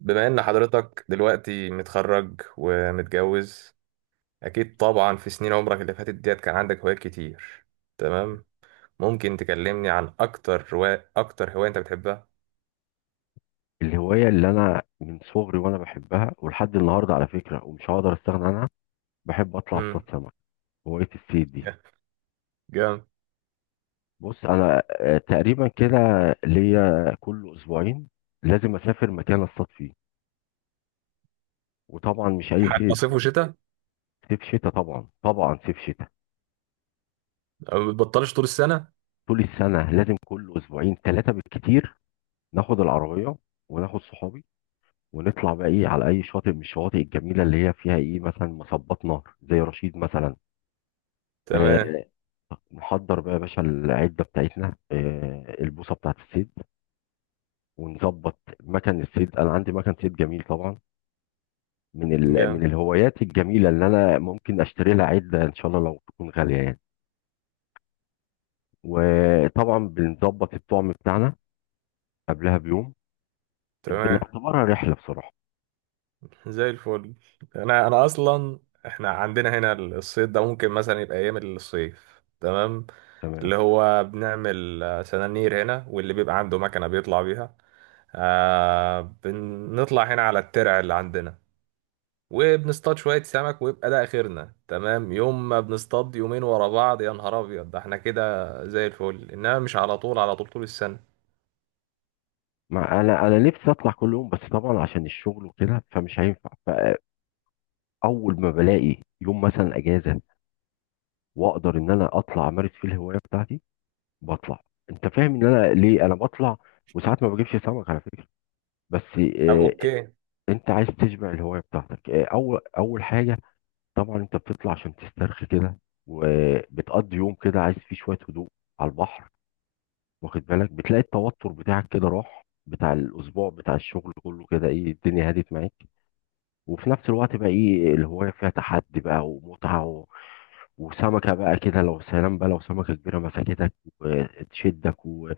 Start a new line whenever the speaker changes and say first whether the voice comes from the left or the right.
right: بما ان حضرتك دلوقتي متخرج ومتجوز، اكيد طبعا في سنين عمرك اللي فاتت ديت كان عندك هوايات كتير. تمام. ممكن تكلمني عن اكتر هواية انت بتحبها؟
left: الهواية اللي أنا من صغري وأنا بحبها، ولحد النهاردة على فكرة، ومش هقدر أستغنى عنها. بحب أطلع أصطاد
right: امم.
left: سمك. هواية الصيد دي.
right: جامد.
left: بص أنا تقريبا كده، ليا كل أسبوعين لازم أسافر مكان أصطاد فيه، وطبعا مش أي
right: حتى صيف
left: صيد.
right: وشتاء؟
left: صيف شتاء، طبعا طبعا، صيف شتاء.
right: ما بتبطلش طول السنة.
left: طول السنة لازم كل أسبوعين ثلاثة بالكتير. ناخد العربية وناخد صحابي، ونطلع بقى إيه على أي شاطئ من الشواطئ الجميلة اللي هي فيها إيه مثلا مصبات نهر زي رشيد مثلا. آه.
right: تمام.
left: نحضر بقى يا باشا العدة بتاعتنا، آه، البوصة بتاعت الصيد، ونظبط مكان الصيد. أنا عندي مكان صيد جميل طبعا. من
right: جامد.
left: الهوايات الجميلة اللي أنا ممكن أشتري لها عدة إن شاء الله لو تكون غالية يعني. وطبعا بنظبط الطعم بتاعنا قبلها بيوم.
right: تمام.
left: بنعتبرها رحلة بصراحة.
right: زي الفل. انا اصلا احنا عندنا هنا الصيد ده ممكن مثلا يبقى ايام الصيف. تمام.
left: تمام.
right: اللي هو بنعمل سنانير هنا، واللي بيبقى عنده مكنة بيطلع بيها. آه، بنطلع هنا على الترع اللي عندنا وبنصطاد شوية سمك ويبقى ده آخرنا. تمام. يوم ما بنصطاد يومين ورا بعض يا نهار أبيض ده احنا كده. زي الفل، إنما مش على طول، على طول طول السنة.
left: ما انا نفسي اطلع كل يوم، بس طبعا عشان الشغل وكده فمش هينفع. فاول ما بلاقي يوم مثلا اجازه واقدر ان انا اطلع امارس فيه الهوايه بتاعتي، بطلع. انت فاهم ان انا ليه انا بطلع؟ وساعات ما بجيبش سمك على فكره، بس
right: طب أوكي.
left: انت عايز تشبع الهوايه بتاعتك، اول حاجه. طبعا انت بتطلع عشان تسترخي كده، وبتقضي يوم كده عايز فيه شويه هدوء على البحر. واخد بالك، بتلاقي التوتر بتاعك كده راح، بتاع الاسبوع، بتاع الشغل كله، كده ايه الدنيا هدت معاك. وفي نفس الوقت بقى ايه، الهواية فيها تحدي بقى ومتعة وسمكة بقى كده لو سلام بقى، لو سمكة كبيرة مسكتك وتشدك و...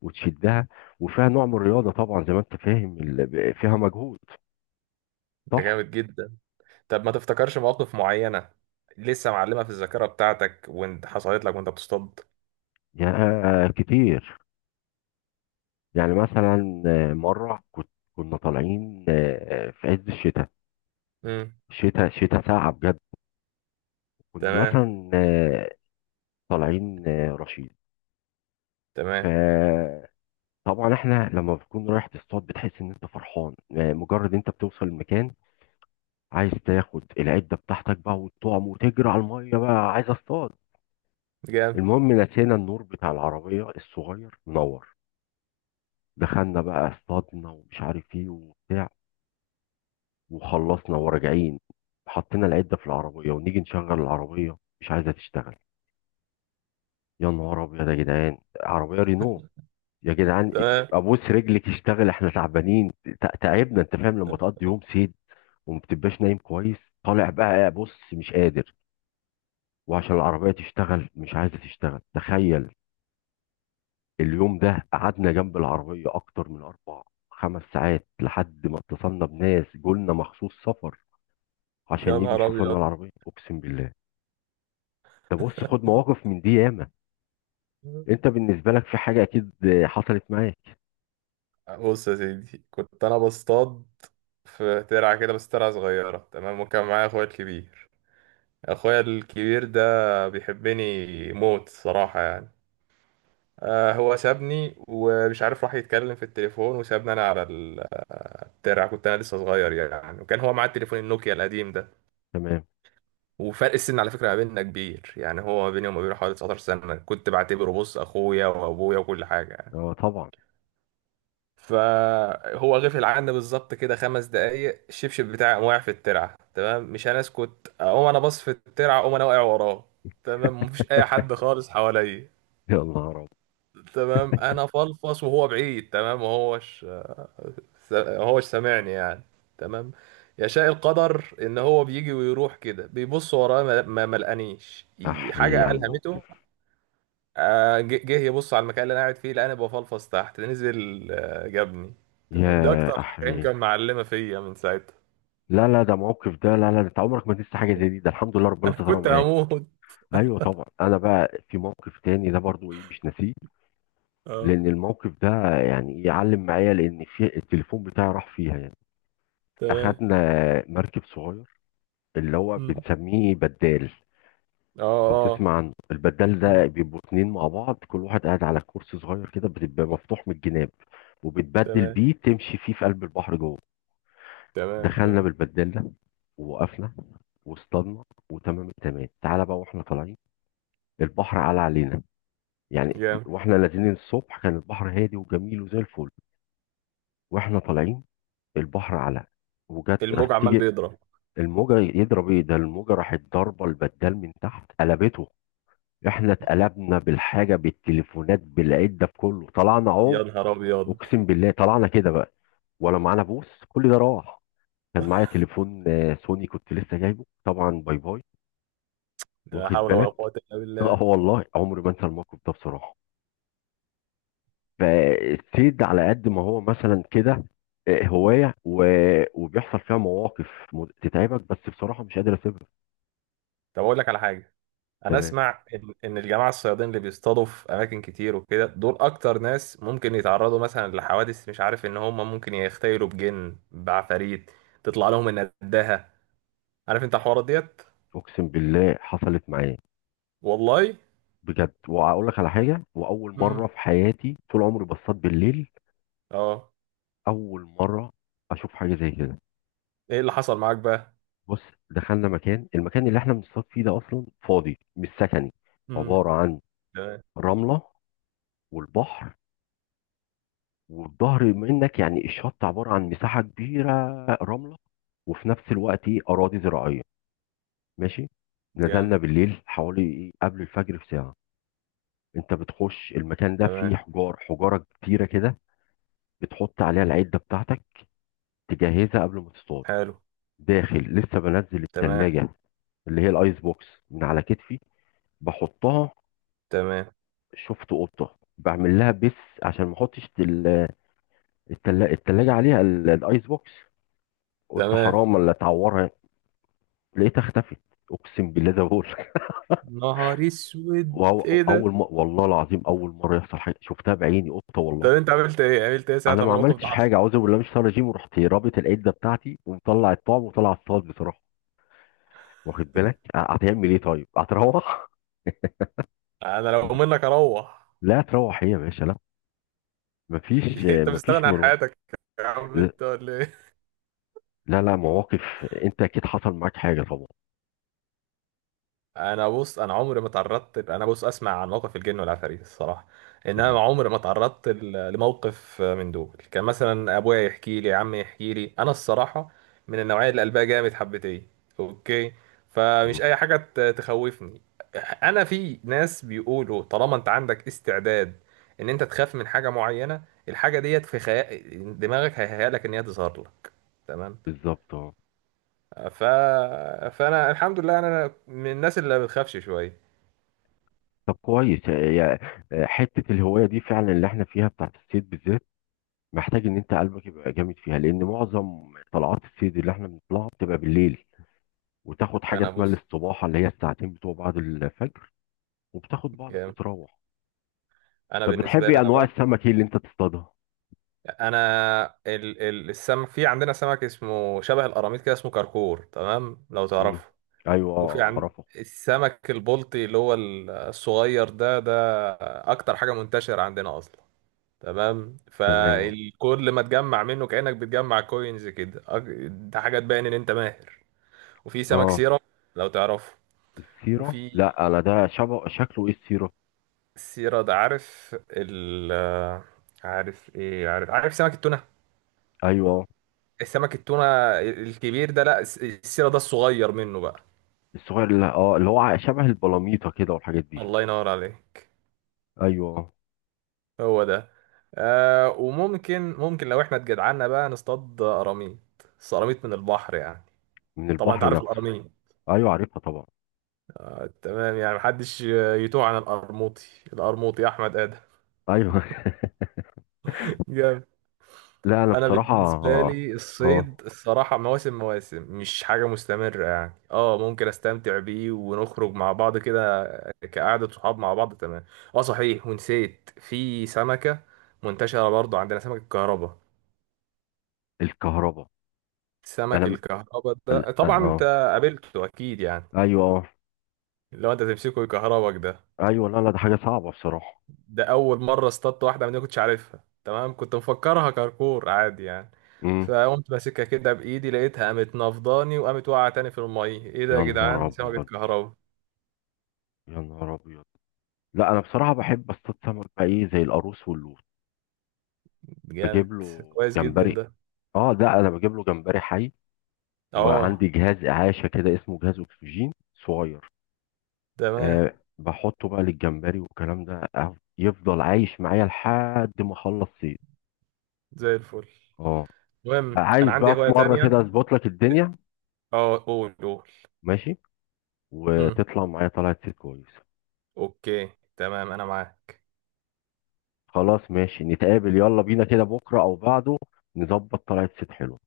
left: وتشدها، وفيها نوع من الرياضة طبعا زي ما انت فاهم فيها مجهود.
right: ده
left: صح؟
right: جامد جدا. طب ما تفتكرش مواقف معينة لسه معلمة في الذاكرة بتاعتك وانت حصلت لك وانت بتصطاد؟
left: يا كتير. يعني مثلا مرة كنت كنا طالعين في عز الشتاء.
right: امم.
left: شتاء شتاء، ساقعة بجد. كنا
right: تمام،
left: مثلا طالعين رشيد.
right: تمام.
left: ف طبعا احنا لما بتكون رايح تصطاد بتحس ان انت فرحان، مجرد انت بتوصل المكان، عايز تاخد العده بتاعتك بقى والطعم وتجري على الميه بقى، عايز اصطاد.
right: جامد.
left: المهم، نسينا النور بتاع العربيه الصغير منور. دخلنا بقى، اصطادنا ومش عارف ايه وبتاع، وخلصنا وراجعين، حطينا العده في العربيه، ونيجي نشغل العربيه، مش عايزه تشتغل. يا نهار ابيض يا جدعان! عربيه رينو، يا جدعان!
right: تمام.
left: ابوس رجلك اشتغل، احنا تعبانين. تعبنا. انت فاهم لما تقضي يوم صيد وما بتبقاش نايم كويس، طالع بقى بص مش قادر، وعشان العربية تشتغل مش عايزة تشتغل، تخيل. اليوم ده قعدنا جنب العربية أكتر من 4 5 ساعات، لحد ما اتصلنا بناس جولنا مخصوص سفر
right: يا
left: عشان يجوا
right: نهار
left: يشوفوا لنا
right: أبيض.
left: العربية، أقسم بالله. ده بص، خد مواقف من دي ياما. أنت بالنسبة لك في حاجة أكيد حصلت معاك.
right: بص يا سيدي، كنت أنا بصطاد في ترعة كده، بس ترعة صغيرة، تمام، وكان معايا أخويا الكبير. أخويا الكبير ده بيحبني موت صراحة يعني. آه، هو سابني ومش عارف راح يتكلم في التليفون وسابني أنا على الترعة. كنت أنا لسه صغير يعني، وكان هو معاه التليفون النوكيا القديم ده.
left: تمام.
right: وفرق السن على فكرة ما بيننا كبير يعني، هو ما بيني وما بينه حوالي 19 سنة. كنت بعتبره، بص، أخويا وأبويا وكل حاجة يعني.
left: أه طبعا.
right: فهو غفل عني بالظبط كده 5 دقايق، الشبشب بتاعي قام واقع في الترعه. تمام، مش هنسكت، اقوم انا باص في الترعه، اقوم انا واقع وراه. تمام، مفيش اي حد خالص حواليا.
left: يا نهار أبيض.
right: تمام، انا فلفص وهو بعيد، تمام، وهوش سامعني يعني. تمام. يشاء القدر ان هو بيجي ويروح كده بيبص ورايا، ما لقانيش
left: أحيي
right: حاجه
left: على
right: الهمته.
left: الموقف.
right: جه يبص على المكان اللي انا قاعد فيه، لقاني بفلفص تحت، نزل جابني. تمام، ده
left: يا
right: اكتر حاجه
left: أحيي.
right: يمكن معلمه فيا من ساعتها.
left: لا لا ده موقف، ده لا لا، ده أنت عمرك ما تنسى حاجة زي دي، ده الحمد لله ربنا
right: انا
left: سترها
right: كنت
left: معاك.
right: هموت.
left: ايوه طبعا. انا بقى في موقف تاني ده برضو ايه مش ناسيه،
right: اه.
left: لان الموقف ده يعني يعلم معايا، لان في التليفون بتاعي راح فيها يعني.
right: تمام.
left: اخدنا مركب صغير اللي هو
right: مم.
left: بنسميه بدال.
right: اه.
left: لو
right: اه.
left: تسمع عنه، البدال
right: مم.
left: ده بيبقوا 2 مع بعض، كل واحد قاعد على كرسي صغير كده، بتبقى مفتوح من الجناب، وبتبدل
right: تمام،
left: بيه تمشي فيه في قلب البحر جوه.
right: تمام،
left: دخلنا
right: تمام.
left: بالبدال ده ووقفنا واصطادنا، وتمام التمام. تعالى بقى واحنا طالعين، البحر على علينا يعني.
right: جامد.
left: واحنا نازلين الصبح كان البحر هادي وجميل وزي الفل، واحنا طالعين البحر على، وجت راح
right: الموج عمال
left: تيجي
right: بيضرب.
left: الموجه يضرب. ايه ده، الموجه راحت ضاربه البدال من تحت، قلبته. احنا اتقلبنا، بالحاجه، بالتليفونات، بالعده، بكله. طلعنا عوم،
right: يا نهار ابيض.
left: اقسم بالله. طلعنا كده بقى، ولا معانا بوس، كل ده راح. كان معايا تليفون سوني كنت لسه جايبه، طبعا باي باي.
right: لا
left: واخد
right: حول ولا
left: بالك؟
right: قوه الا بالله.
left: اه والله عمري ما انسى الموقف ده بصراحه. فالصيد على قد ما هو مثلا كده هواية وبيحصل فيها مواقف تتعبك، بس بصراحة مش قادر اسيبها.
right: طب اقول لك على حاجه. انا
left: تمام.
right: اسمع إن الجماعه الصيادين اللي بيصطادوا في اماكن كتير وكده دول اكتر ناس ممكن يتعرضوا مثلا لحوادث، مش عارف ان هم ممكن يختيلوا بجن، بعفاريت، تطلع لهم النداهه. عارف انت الحوارات ديت.
left: اقسم بالله حصلت معايا،
right: والله.
left: بجد. واقول لك على حاجة، واول مرة
right: امم.
left: في حياتي طول عمري بصطاد بالليل،
right: اه.
left: اول مرة اشوف حاجة زي كده.
right: ايه اللي حصل معاك بقى؟
left: بص، دخلنا مكان، المكان اللي احنا بنصطاد فيه ده اصلا فاضي، مش سكني.
right: امم.
left: عبارة عن
right: تمام.
left: رملة والبحر، والظهر منك يعني الشط عبارة عن مساحة كبيرة رملة، وفي نفس الوقت ايه أراضي زراعية. ماشي.
right: جامد.
left: نزلنا بالليل حوالي إيه قبل الفجر بساعة. انت بتخش المكان ده فيه
right: تمام.
left: حجار، حجارة كتيرة كده، بتحط عليها العدة بتاعتك، تجهزها قبل ما تصطاد.
right: حلو.
left: داخل لسه بنزل
right: تمام.
left: التلاجة، اللي هي الايس بوكس، من على كتفي بحطها.
right: تمام.
left: شفت قطة، بعمل لها بس عشان ما احطش التلاجة عليها الايس بوكس، قلت
right: تمام.
left: حرام ولا تعورها. لقيتها اختفت، اقسم بالله زي ما بقول لك.
right: نهار اسود ايه ده.
left: اول ما، والله العظيم اول مره يحصل حاجه شفتها بعيني، قطه والله.
right: طب انت عملت ايه، ساعه
left: انا
right: لما
left: ما
right: الموقف ده
left: عملتش
right: حصل؟
left: حاجه، اعوذ بالله، مش طالع جيم، ورحت رابط العده بتاعتي، ومطلع الطعم وطلع الصاد بصراحه. واخد بالك؟ هتعمل ايه؟ طيب هتروح.
right: انا لو منك اروح.
left: لا تروح هي يا باشا، لا. مفيش،
right: انت
left: مفيش
right: مستغني عن
left: مروح.
right: حياتك؟ يا عم انت ولا ايه؟
left: لا لا، مواقف. انت اكيد حصل معاك حاجه طبعا.
right: انا بص، انا عمري ما تعرضت، انا بص اسمع عن موقف الجن والعفاريت الصراحه، انما
left: تمام.
right: عمري ما تعرضت لموقف من دول. كان مثلا ابويا يحكي لي، عمي يحكي لي انا الصراحه، من النوعيه اللي قلبها جامد حبتين. اوكي.
left: مم.
right: فمش اي حاجه تخوفني. انا في ناس بيقولوا طالما انت عندك استعداد ان انت تخاف من حاجه معينه، الحاجه ديت في خيال دماغك هيهيأ لك ان هي تظهر لك. تمام.
left: بالظبط، اه.
right: ف... فانا الحمد لله انا من الناس اللي ما بتخافش شويه.
left: طب كويس يا- يا- حته الهوايه دي فعلا اللي احنا فيها بتاعت الصيد بالذات، محتاج ان انت قلبك يبقى جامد فيها، لان معظم طلعات الصيد اللي احنا بنطلعها بتبقى بالليل، وتاخد حاجه
right: انا
left: اسمها
right: بص.
left: الاستباحه، اللي هي الساعتين بتوع بعد الفجر، وبتاخد بعضك
right: جامد.
left: وتروح.
right: انا
left: طب
right: بالنسبه لي
left: بتحبي
right: انا
left: انواع
right: بقى.
left: السمك ايه اللي انت تصطادها؟
right: انا السمك في عندنا سمك اسمه شبه القراميط كده، اسمه كركور، تمام، لو
left: مم.
right: تعرفه.
left: ايوه،
right: وفي عند
left: اعرفه.
right: السمك البلطي اللي هو الصغير ده اكتر حاجه منتشره عندنا اصلا. تمام،
left: تمام، اه.
right: فالكل ما تجمع منه كانك بتجمع كوينز كده. ده حاجه تبين ان انت ماهر. وفي سمك
left: آه.
right: سيرة، لو تعرفه.
left: السيره؟
right: وفي
left: لا انا ده شبه شكله ايه السيره؟
right: سيرة ده، عارف عارف ايه، عارف سمك التونة.
left: ايوه.
right: السمك التونة الكبير ده، لا، السيرة ده الصغير منه بقى.
left: الصغير اللي اه اللي هو شبه البلاميطه كده والحاجات دي.
right: الله ينور عليك.
left: ايوه.
right: هو ده. آه، وممكن لو احنا اتجدعنا بقى نصطاد قراميط، بس قراميط من البحر يعني.
left: من
right: طبعا انت
left: البحر
right: عارف
left: نفسه.
right: القراميط.
left: ايوه عارفها طبعا.
right: آه، تمام يعني محدش يتوه عن القرموطي. القرموطي احمد ادم.
left: ايوه. لا انا
right: انا
left: بصراحه
right: بالنسبه
left: اه.
right: لي الصيد
left: آه.
right: الصراحه مواسم مواسم، مش حاجه مستمره يعني، اه ممكن استمتع بيه ونخرج مع بعض كده كقعده صحاب مع بعض. تمام. اه صحيح، ونسيت في سمكه منتشره برضو عندنا، سمك الكهرباء.
left: الكهرباء. انا
right: سمك
left: م-
right: الكهرباء ده طبعا انت
left: اه،
right: قابلته اكيد يعني،
left: ايوه، اه.
right: لو انت تمسكه يكهربك ده.
left: ايوه، لا لا ده حاجه صعبه بصراحه.
right: ده اول مره اصطدت واحده من دي، ما كنتش عارفها، تمام، كنت مفكرها كركور عادي يعني.
left: امم.
right: فقمت ماسكها كده بايدي، لقيتها قامت نفضاني وقامت واقعه تاني في الميه. ايه ده يا
left: يا
right: جدعان،
left: نهار
right: دي سمكه
left: ابيض.
right: كهرباء.
left: يا نهار ابيض. لا انا بصراحه بحب اصطاد سمك بقى ايه زي القاروص واللوت.
right: جامد.
left: بجيب له
right: كويس جدا
left: جمبري.
right: ده.
left: اه، ده انا بجيب له جمبري حي،
right: اه.
left: وعندي جهاز اعاشه كده اسمه جهاز اكسجين صغير.
right: تمام.
left: آه. بحطه بقى للجمبري والكلام ده، يفضل عايش معايا لحد ما اخلص صيد.
right: زي الفل.
left: اه.
right: المهم انا
left: عايز
right: عندي
left: بقى
right: هوايه
left: في مره كده
right: تانية.
left: اظبط لك الدنيا.
right: اه، قول قول.
left: ماشي،
right: مم.
left: وتطلع معايا طلعت صيد كويس.
right: اوكي. تمام انا معاك.
left: خلاص ماشي، نتقابل يلا بينا كده بكرة أو بعده، نظبط طلعة صيد حلو.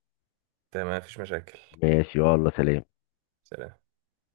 right: تمام، مفيش مشاكل.
left: ماشي، يلا سلام.
right: سلام.